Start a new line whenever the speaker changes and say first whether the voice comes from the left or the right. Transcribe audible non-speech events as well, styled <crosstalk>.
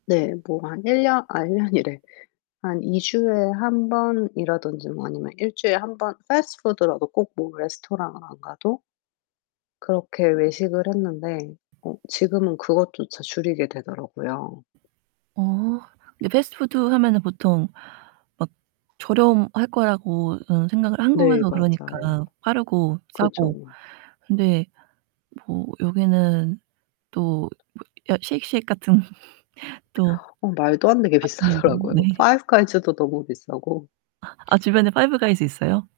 left: 네. 뭐 한 1 년 아 1 년이래. 한 2 주에 1 번이라든지 뭐 아니면 1 주일에 1 번 패스트푸드라도 꼭 뭐 레스토랑을 안 가도 그렇게 외식을 했는데 어 지금은 그것조차 줄이게 되더라고요.
right: 어. 근데 패스트푸드 하면은 보통 막 저렴할 거라고 음 생각을
left: 네.
right: 한국에서
left: 맞아요.
right: 그러니까 빠르고
left: 그죠.
right: 싸고 근데 뭐 여기는 또 뭐 여 쉐이크쉑 같은 <laughs> 또
left: 어 말도 안 되게
right: 맛있는 거
left: 비싸더라고요.
right: 네.
left: 파이브 가이즈도 너무 비싸고.
right: 아 주변에 파이브 가이즈 있어요?